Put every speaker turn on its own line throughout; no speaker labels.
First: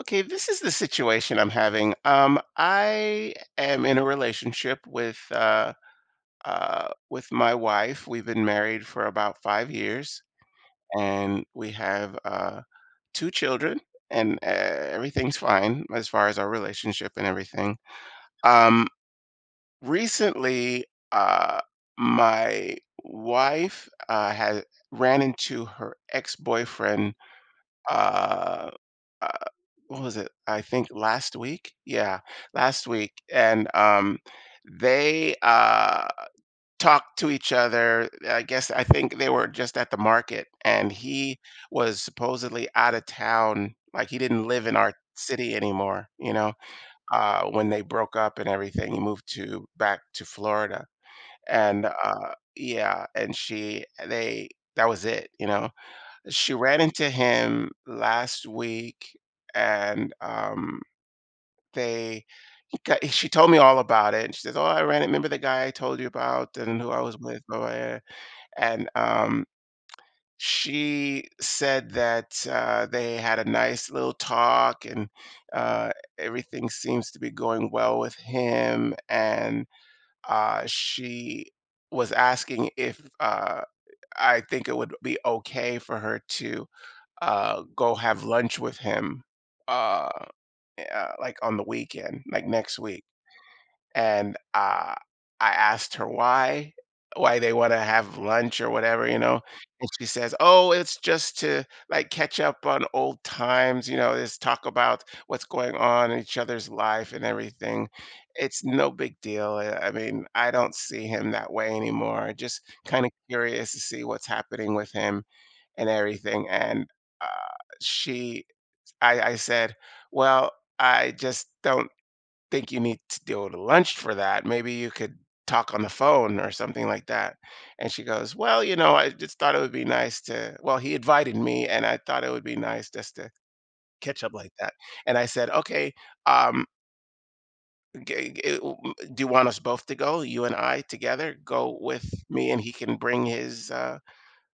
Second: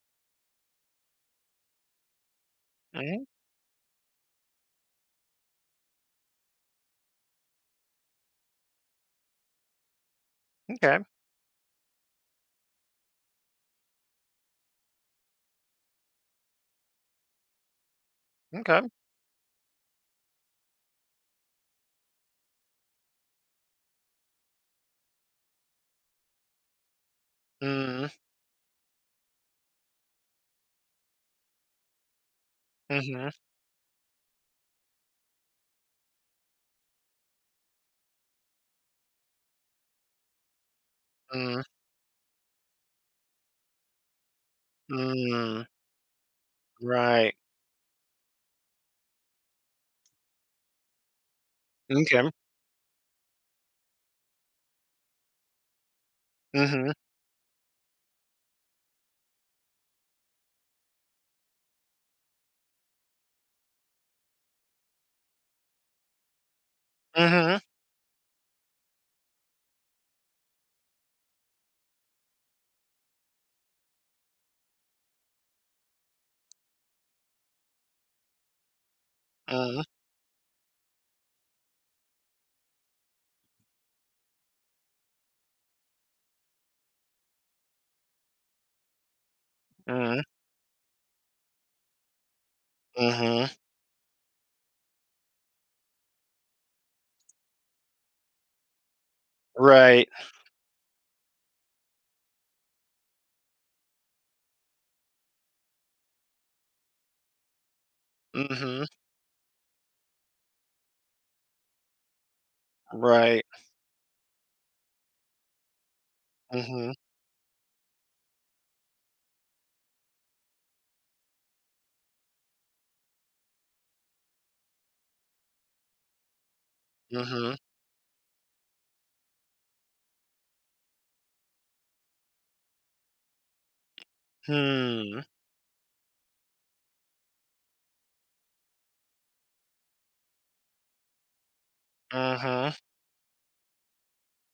Okay, this is the situation I'm having.
Mm,
I am in a relationship with my wife. We've been married for about 5 years,
okay,
and we have two children, and everything's fine as far as our relationship and everything.
okay.
Um, Recently, uh, my wife has ran into her ex-boyfriend
Mm,
uh, uh, what was it? I think last week. Yeah, last week,
mhm,
and they talked to each other. I guess I think they were just at the market, and he
mm,
was supposedly out of town. Like he didn't live in our city
mm,
anymore.
right.
When they broke up and everything, he moved to back to Florida, and
Okay. M'kay.
yeah, and she they that was it. She ran
Mhm,
into him last week, and, they he got she told me all about it. She says, "Oh, I ran it, remember the guy I told you about and who I was with?"
mhm,
Oh, yeah, and, she said that, they had a nice little talk, and, uh, everything seems to be going well with him, and,
mm,
she was asking if, I think it would be okay for her to go have lunch with him, uh,
mm,
like on the weekend, like next week.
mhm,
And I asked her why they want to have lunch or whatever, you know. And she
right.
says, "Oh, it's just to like catch up on old times, you know, just talk about what's going on in each other's life and everything. It's
Mhm,
no big deal. I mean, I don't see him that way anymore. Just kind of
right.
curious to see what's happening with him." And everything. And
Mhm,
uh, she, I said, well, I just don't think you need to go to lunch for that. Maybe you could talk on the phone or something like that.
mhm,
And she goes, well, you know, I just thought it would be nice to, well, he invited me and I thought it would be nice just to catch up like that. And
hmm,
I said, okay, um, do you want us both to go, you and I together? Go with me and he
mhm,
can bring his,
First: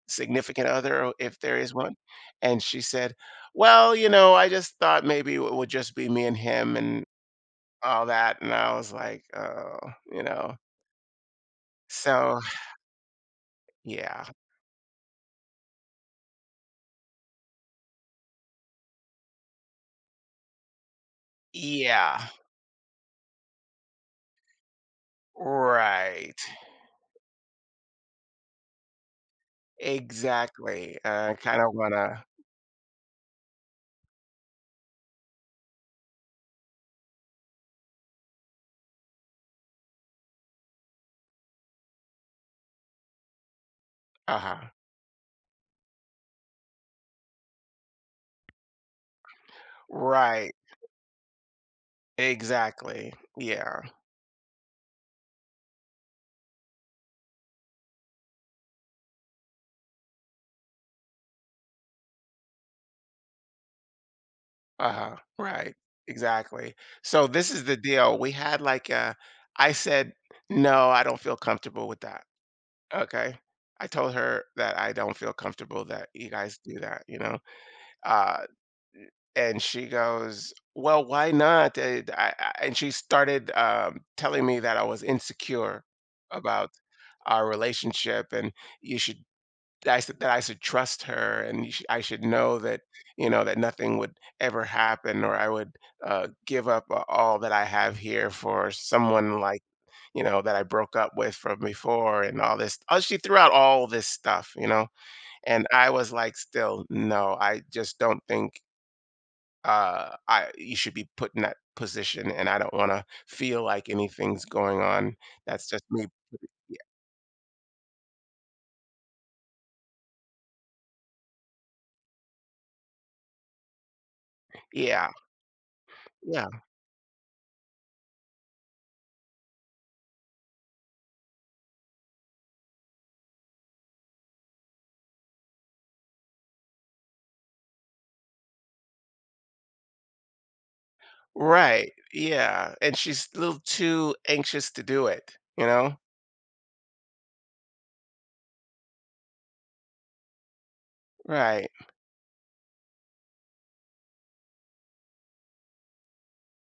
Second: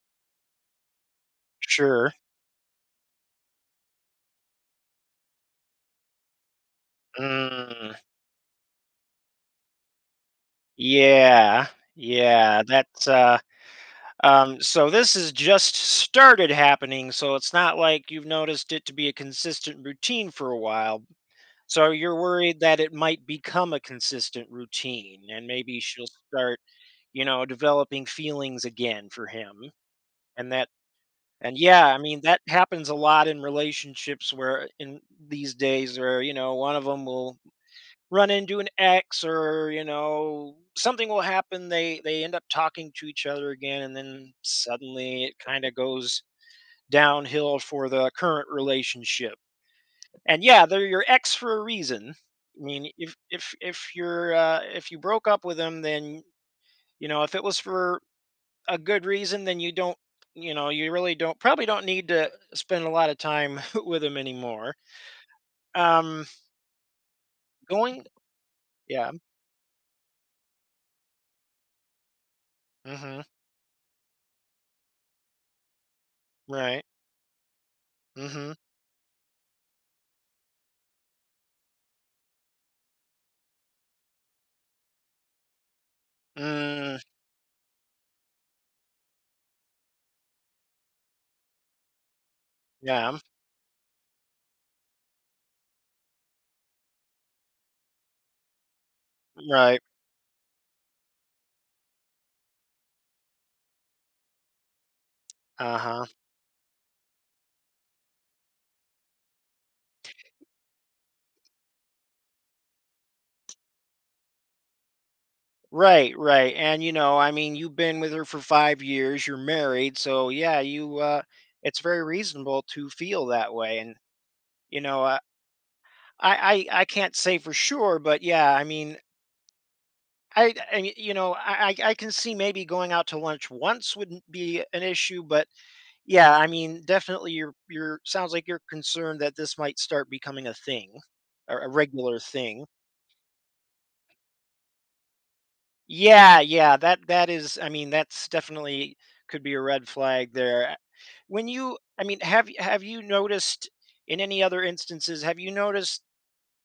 significant other, or if there is one?
sure.
And she said, well, you know, I just thought maybe it would just be me and him and
Mm,
all that. And I was like, oh, you know.
yeah,
So,
yeah, that's, uh,
yeah.
um, so this has just started happening, so it's not like you've noticed it to be a consistent routine for a while. So you're
Yeah.
worried that it might become a consistent routine and maybe she'll
Right.
start, you know, developing feelings again for him. And that
Exactly. I
and
kind of
yeah,
want
I mean
to,
that happens a lot in relationships where in these days where, you know, one of them will run into an ex or, you know, something will happen, they end up talking to each other again, and then
uh huh.
suddenly it kind of goes downhill for the current relationship. And
Right.
yeah, they're your ex for a reason. I mean,
Exactly.
if if
Yeah.
if you're if you broke up with them, then you know, if it was for a good reason, then you don't you know you really don't probably don't need to spend a lot of time with them anymore.
Uh huh. Right.
Um,
Exactly. So, this is the
going
deal. We had like
Yeah,
a, I said, no, I don't feel comfortable with that.
mm-hmm,
Okay. I told her that I don't feel comfortable that you guys do
right,
that, you know? Uh,
mm-hmm,
and she goes, well, why not? And she started telling me that I was insecure about
mm,
our relationship and you should that I should trust her, and you sh I should know that,
yeah,
you know, that nothing would ever happen, or I would, give up a all that I have here for someone like,
right.
you know, that I broke up with from before and all this. Oh, she threw out all this stuff, you know, and I
Uh-huh.
was like, "Still, no, I just don't think, I you should be put in that position, and I don't wanna feel like anything's going on. That's just me."
Right, right.
Yeah.
And you know, I mean, you've been with her for 5 years, you're married, so yeah, you it's very reasonable to feel that way. And you know,
Yeah.
I can't say for sure, but yeah, I mean, I can see maybe going out to lunch once wouldn't be an issue, but yeah, I mean, definitely you're sounds like you're concerned that this might start becoming a thing, a
Right,
regular thing.
yeah, and she's a little too anxious to do it, you know?
Yeah, yeah, that is, I mean, that's definitely could be a red flag there. When
Right.
you, I mean, have you noticed in any other instances, have you noticed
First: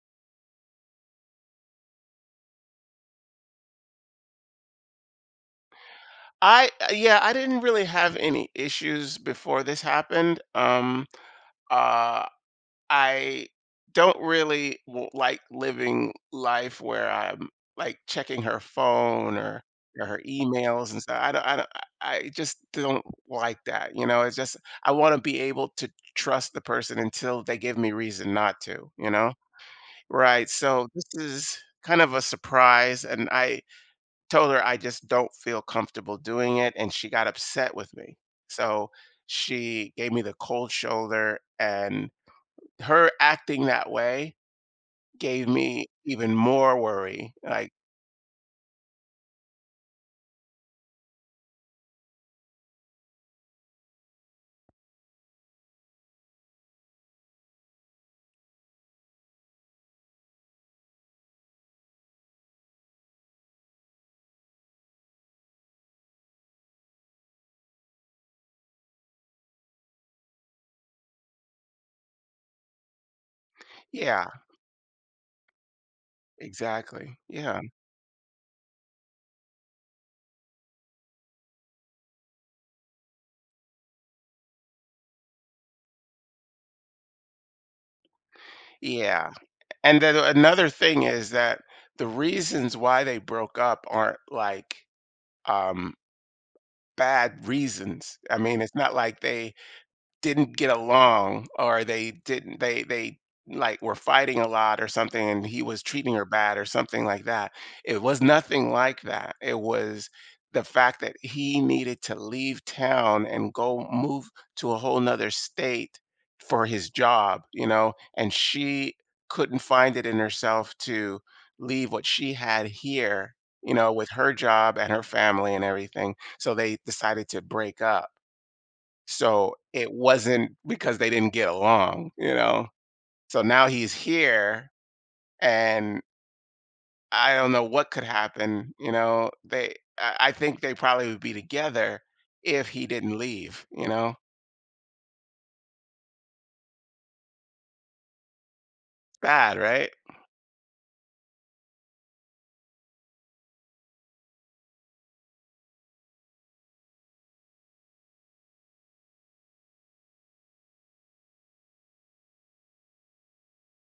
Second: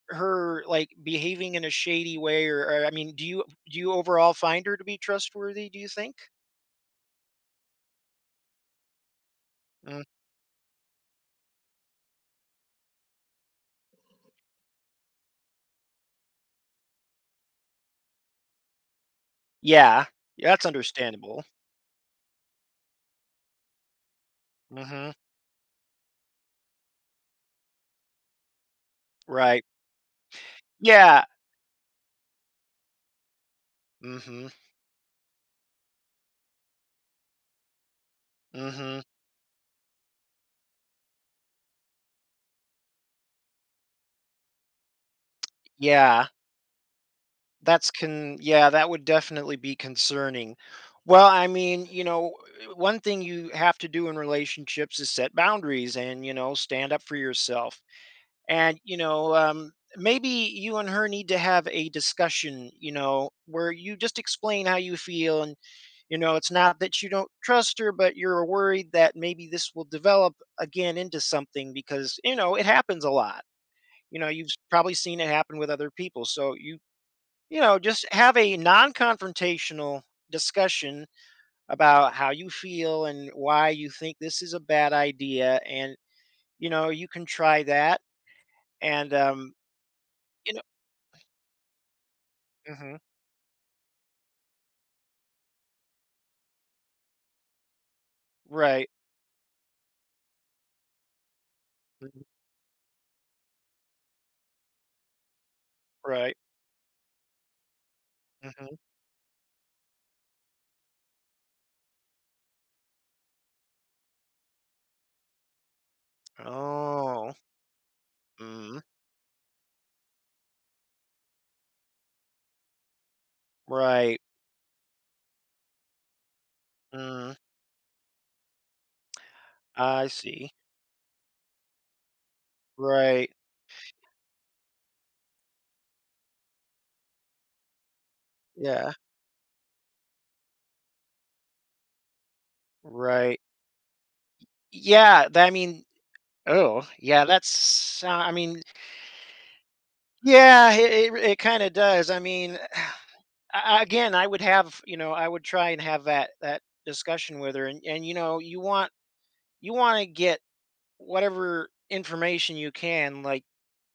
her like behaving in a shady way? Or I mean, do you — do you overall find her to be trustworthy, do you think?
I Yeah, I didn't really have any issues before this
Mm.
happened. Uh, I don't really w like living life where I'm, like, checking her phone or
Yeah.
her
Yeah, that's
emails and stuff. I
understandable.
don't I don't I I just don't like that, you know? It's just I
Mhm.
wanna be able to trust the person until they give me reason not to, you know?
Right.
Right, so this
Yeah.
is kind of a surprise, and I
Mhm.
told her I just don't feel comfortable doing it, and she got upset with me. So
Mhm.
she gave me the cold shoulder, and her acting that way gave me
Yeah.
even more worry. Like,
That's — can, yeah, that would definitely be concerning. Well, I mean, you know, one thing you have to do in relationships is set boundaries and, you know, stand up for yourself. And you know, maybe you and her need to have a discussion, you know, where you just explain how you feel. And you know, it's not that you don't trust her, but you're worried that maybe this will develop again into something, because you know it happens a lot. You
yeah,
know, you've probably seen it happen with other people, so you
exactly. Yeah,
you know, just have a non-confrontational discussion about how you feel and why you think this is a bad idea. And you know, you can try that. And
yeah. And then
you know
another thing is that the reasons
Mhm.
why they broke up aren't like um, bad reasons. I mean, it's
Right.
not like they didn't get along, or they
Mhm.
didn't they like were fighting a lot or something, and he was treating her
Right.
bad or something like that. It was nothing
Mhm.
like that. It was the fact that he needed to leave town and go move to a whole nother state for his
Oh.
job, you know, and
Mm.
she couldn't find it in herself to leave what she had here, you know, with
Right.
her job and her family and everything, so they decided
Mm.
to break up. So it
I see.
wasn't because they didn't get along, you know?
Right.
So now he's here, and I don't know what could happen, you
Yeah.
know? They I think they probably would be together if he didn't
Right.
leave, you know?
Yeah, tha I mean Oh, yeah, that's I mean,
Bad, right?
yeah, it kinda does. I mean, a again, I would have — you know, I would try and have that that discussion with her. And, you know, you want — you wanna get whatever information you can, like,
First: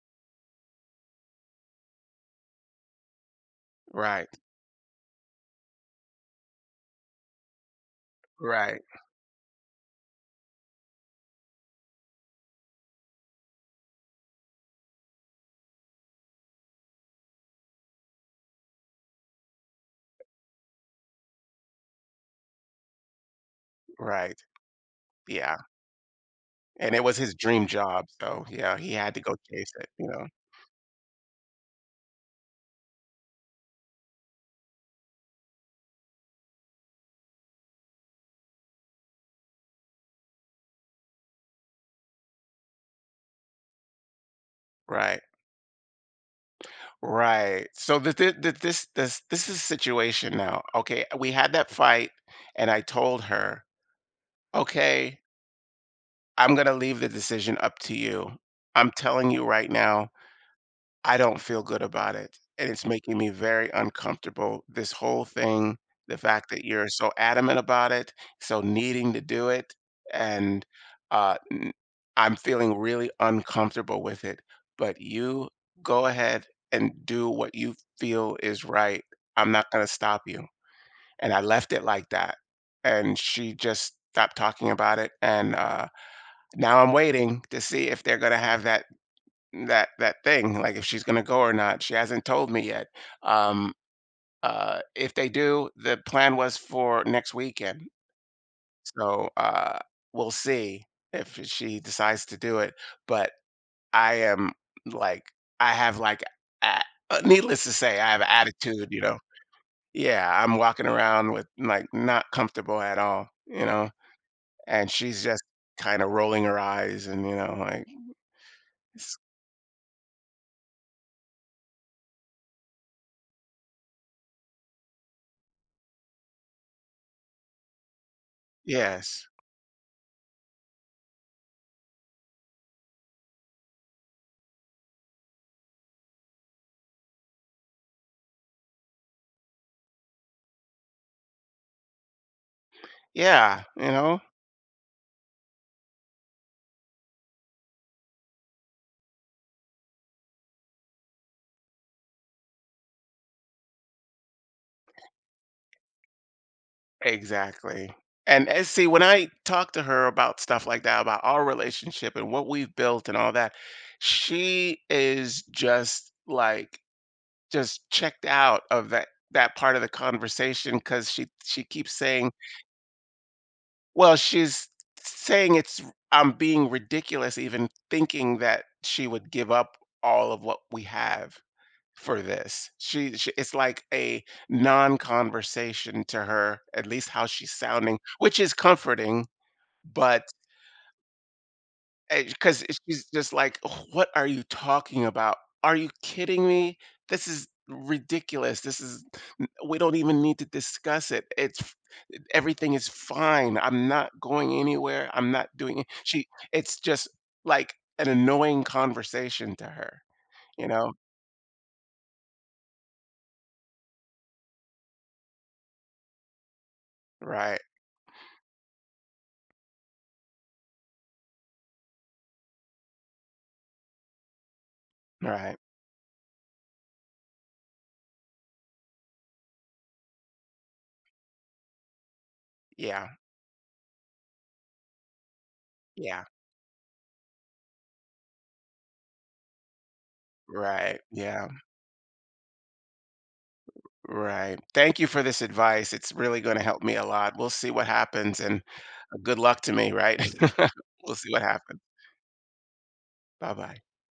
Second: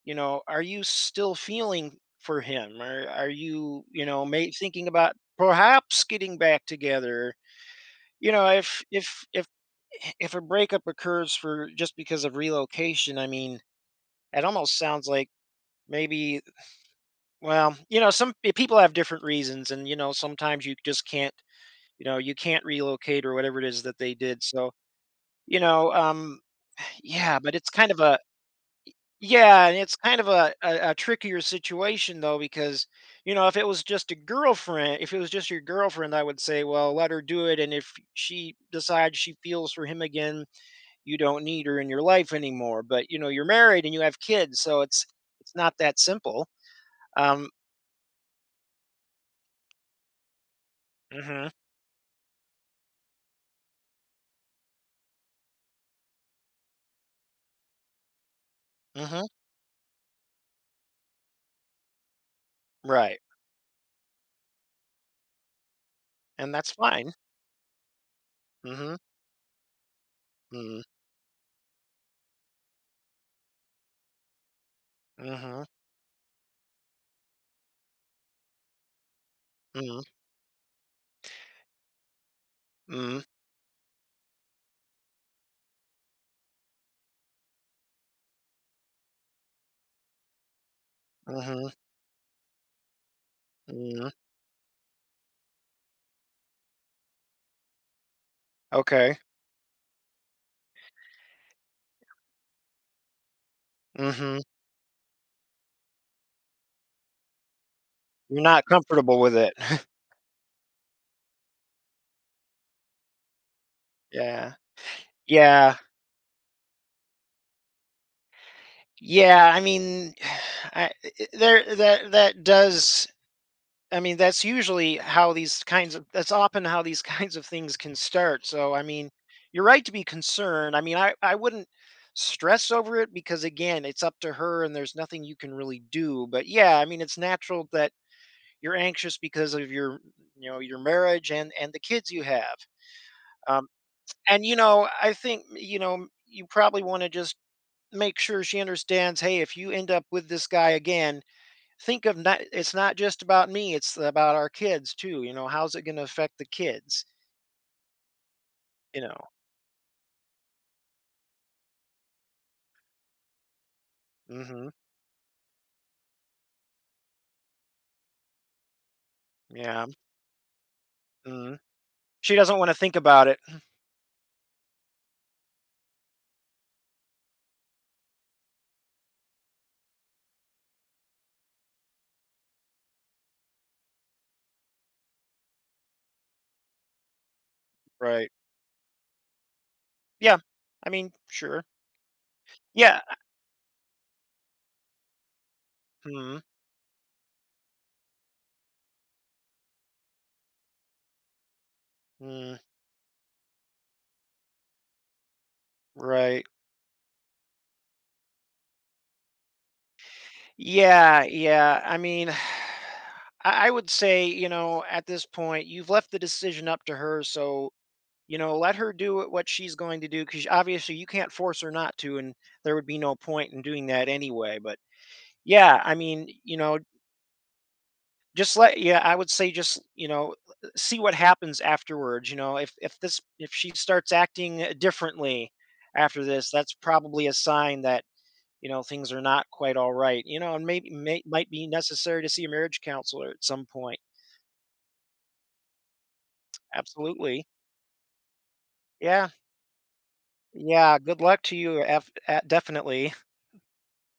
you know, are you still feeling for him? Or are you, you know,
Right.
may, thinking about perhaps getting back together? You know,
Right.
if a breakup occurs for just because of relocation, I mean, it almost sounds like maybe — well, you know, some people have different reasons, and you know, sometimes you just can't, you know, you can't relocate or whatever it is that they
Right.
did. So,
Yeah.
you know,
And it was his
yeah, but
dream
it's kind of
job,
a —
so yeah, he had to go
yeah,
chase
and
it,
it's
you
kind
know?
of a, a trickier situation though, because you know, if it was just a girlfriend, if it was just your girlfriend, I would say, well, let her do it, and if she decides she feels for him again, you don't need her in your life anymore. But you know, you're married and you have kids, so it's —
Right.
it's not that simple. Um,
Right. So this is a situation now. Okay, we
hmm,
had that fight, and I told her, "Okay, I'm gonna leave the decision up to you. I'm
hmm.
telling you right now, I don't feel good about it, and it's making
Right,
me very uncomfortable. This whole thing, the fact
and
that
that's
you're so
fine.
adamant about it, so
Mm-hmm,
needing to do it, and
mm-hmm,
uh, n- I'm feeling really uncomfortable with it. But you
mm-hmm,
go ahead and do what you feel is right. I'm not gonna
mm-hmm,
stop you." And I left it like that. And
mm-hmm,
she just stopped talking about it, and now I'm waiting to see if they're gonna have that thing, like if she's gonna go or
mm-hmm.
not. She hasn't told me yet. Um,
Mm,
if they do, the plan was for next weekend.
okay,
So we'll see if she decides to do it. But I
mm-hmm.
am like, I have like, a, needless to say, I have
You're not
attitude. You know,
comfortable with it.
yeah, I'm walking around with like not comfortable at all. You know,
Yeah,
and she's just
yeah.
kind of rolling her eyes, and you know, like,
Yeah, I mean, I, there — that that does. I mean, that's usually how these kinds of — that's often how these kinds of things can start. So, I mean,
yes.
you're right to be concerned. I mean, I wouldn't stress over it, because again, it's up to her and there's nothing you can really do. But yeah, I mean, it's natural that you're anxious because of your, you know, your marriage and the kids you have.
Yeah,
Um
you know?
and you know, I think, you know, you probably want to just make sure she understands, hey, if you end up with this guy again, think of — not, it's not just about me, it's about our kids too. You know, how's it going to affect the kids?
Exactly. And see, when
You know.
I talk to her about stuff like that, about our relationship and what we've built and all that,
Mhm.
she is just like just checked out of that part of
Yeah.
the conversation, because
Mhm.
she keeps saying,
She doesn't want to think about it.
well, she's saying it's I'm being ridiculous even thinking that she would give up all of what we have for this. She it's like a non-conversation to her, at least how she's sounding,
Right.
which is comforting, but
Yeah. I mean, sure.
because
Yeah.
she's just like, "Ugh, what are you talking about? Are you
Mhm.
kidding me? This is ridiculous. We don't even need to discuss it.
Mm,
Everything is fine. I'm not going anywhere. I'm not doing it." She,
right.
it's just like an annoying conversation to her, you know?
Yeah, yeah. I mean, I would say, you know, at this point, you've left the decision up to her,
Right.
so you know, let her do what she's going to do, because obviously you can't force her not to, and there would be no point in doing that anyway. But
Right.
yeah, I mean, you know, just let — yeah, I would say just, you know, see what happens afterwards. You know, if
Yeah.
this if she starts acting differently
Yeah.
after this, that's probably a sign that you know things are not quite all right. You know, and maybe
Right,
may,
yeah,
might be necessary to see a marriage counselor at some point.
right. Thank you for this advice, it's really gonna help me a lot.
Absolutely,
We'll see what happens, and
yeah,
good luck to me, right?
yeah.
We'll
Good
see what
luck to
happens.
you. Definitely.
Bye-bye.